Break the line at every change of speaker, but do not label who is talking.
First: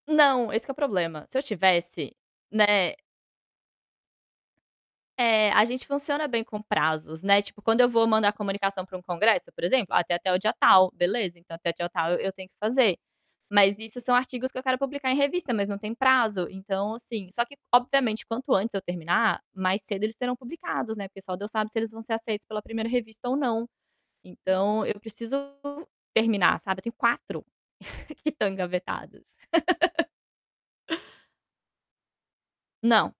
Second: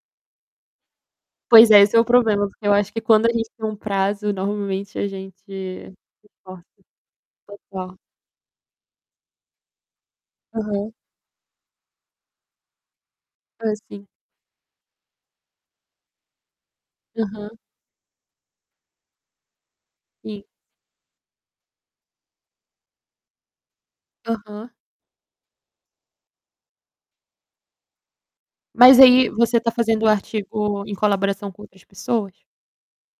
Não, esse que é o problema. Se eu
Pois é, esse é o
tivesse,
problema, porque eu acho
né.
que quando a gente tem um prazo, normalmente a
É, a gente
gente
funciona bem com
suporta.
prazos, né. Tipo, quando eu
Total.
vou mandar comunicação para um congresso, por exemplo: "Ah, tem até o dia
Aham.
tal. Beleza, então até o dia tal eu eu tenho que fazer",
Foi
mas isso
assim.
são artigos que eu quero publicar em revista, mas não tem prazo. Então, assim, só
Aham.
que obviamente quanto antes eu terminar, mais cedo eles serão
Sim.
publicados, né. Porque só Deus sabe se eles vão ser aceitos pela 1ª revista ou não.
Aham.
Então eu preciso terminar, sabe. Eu tenho 4 que estão
Mas aí
engavetados.
você tá fazendo o artigo em colaboração com outras pessoas?
Não.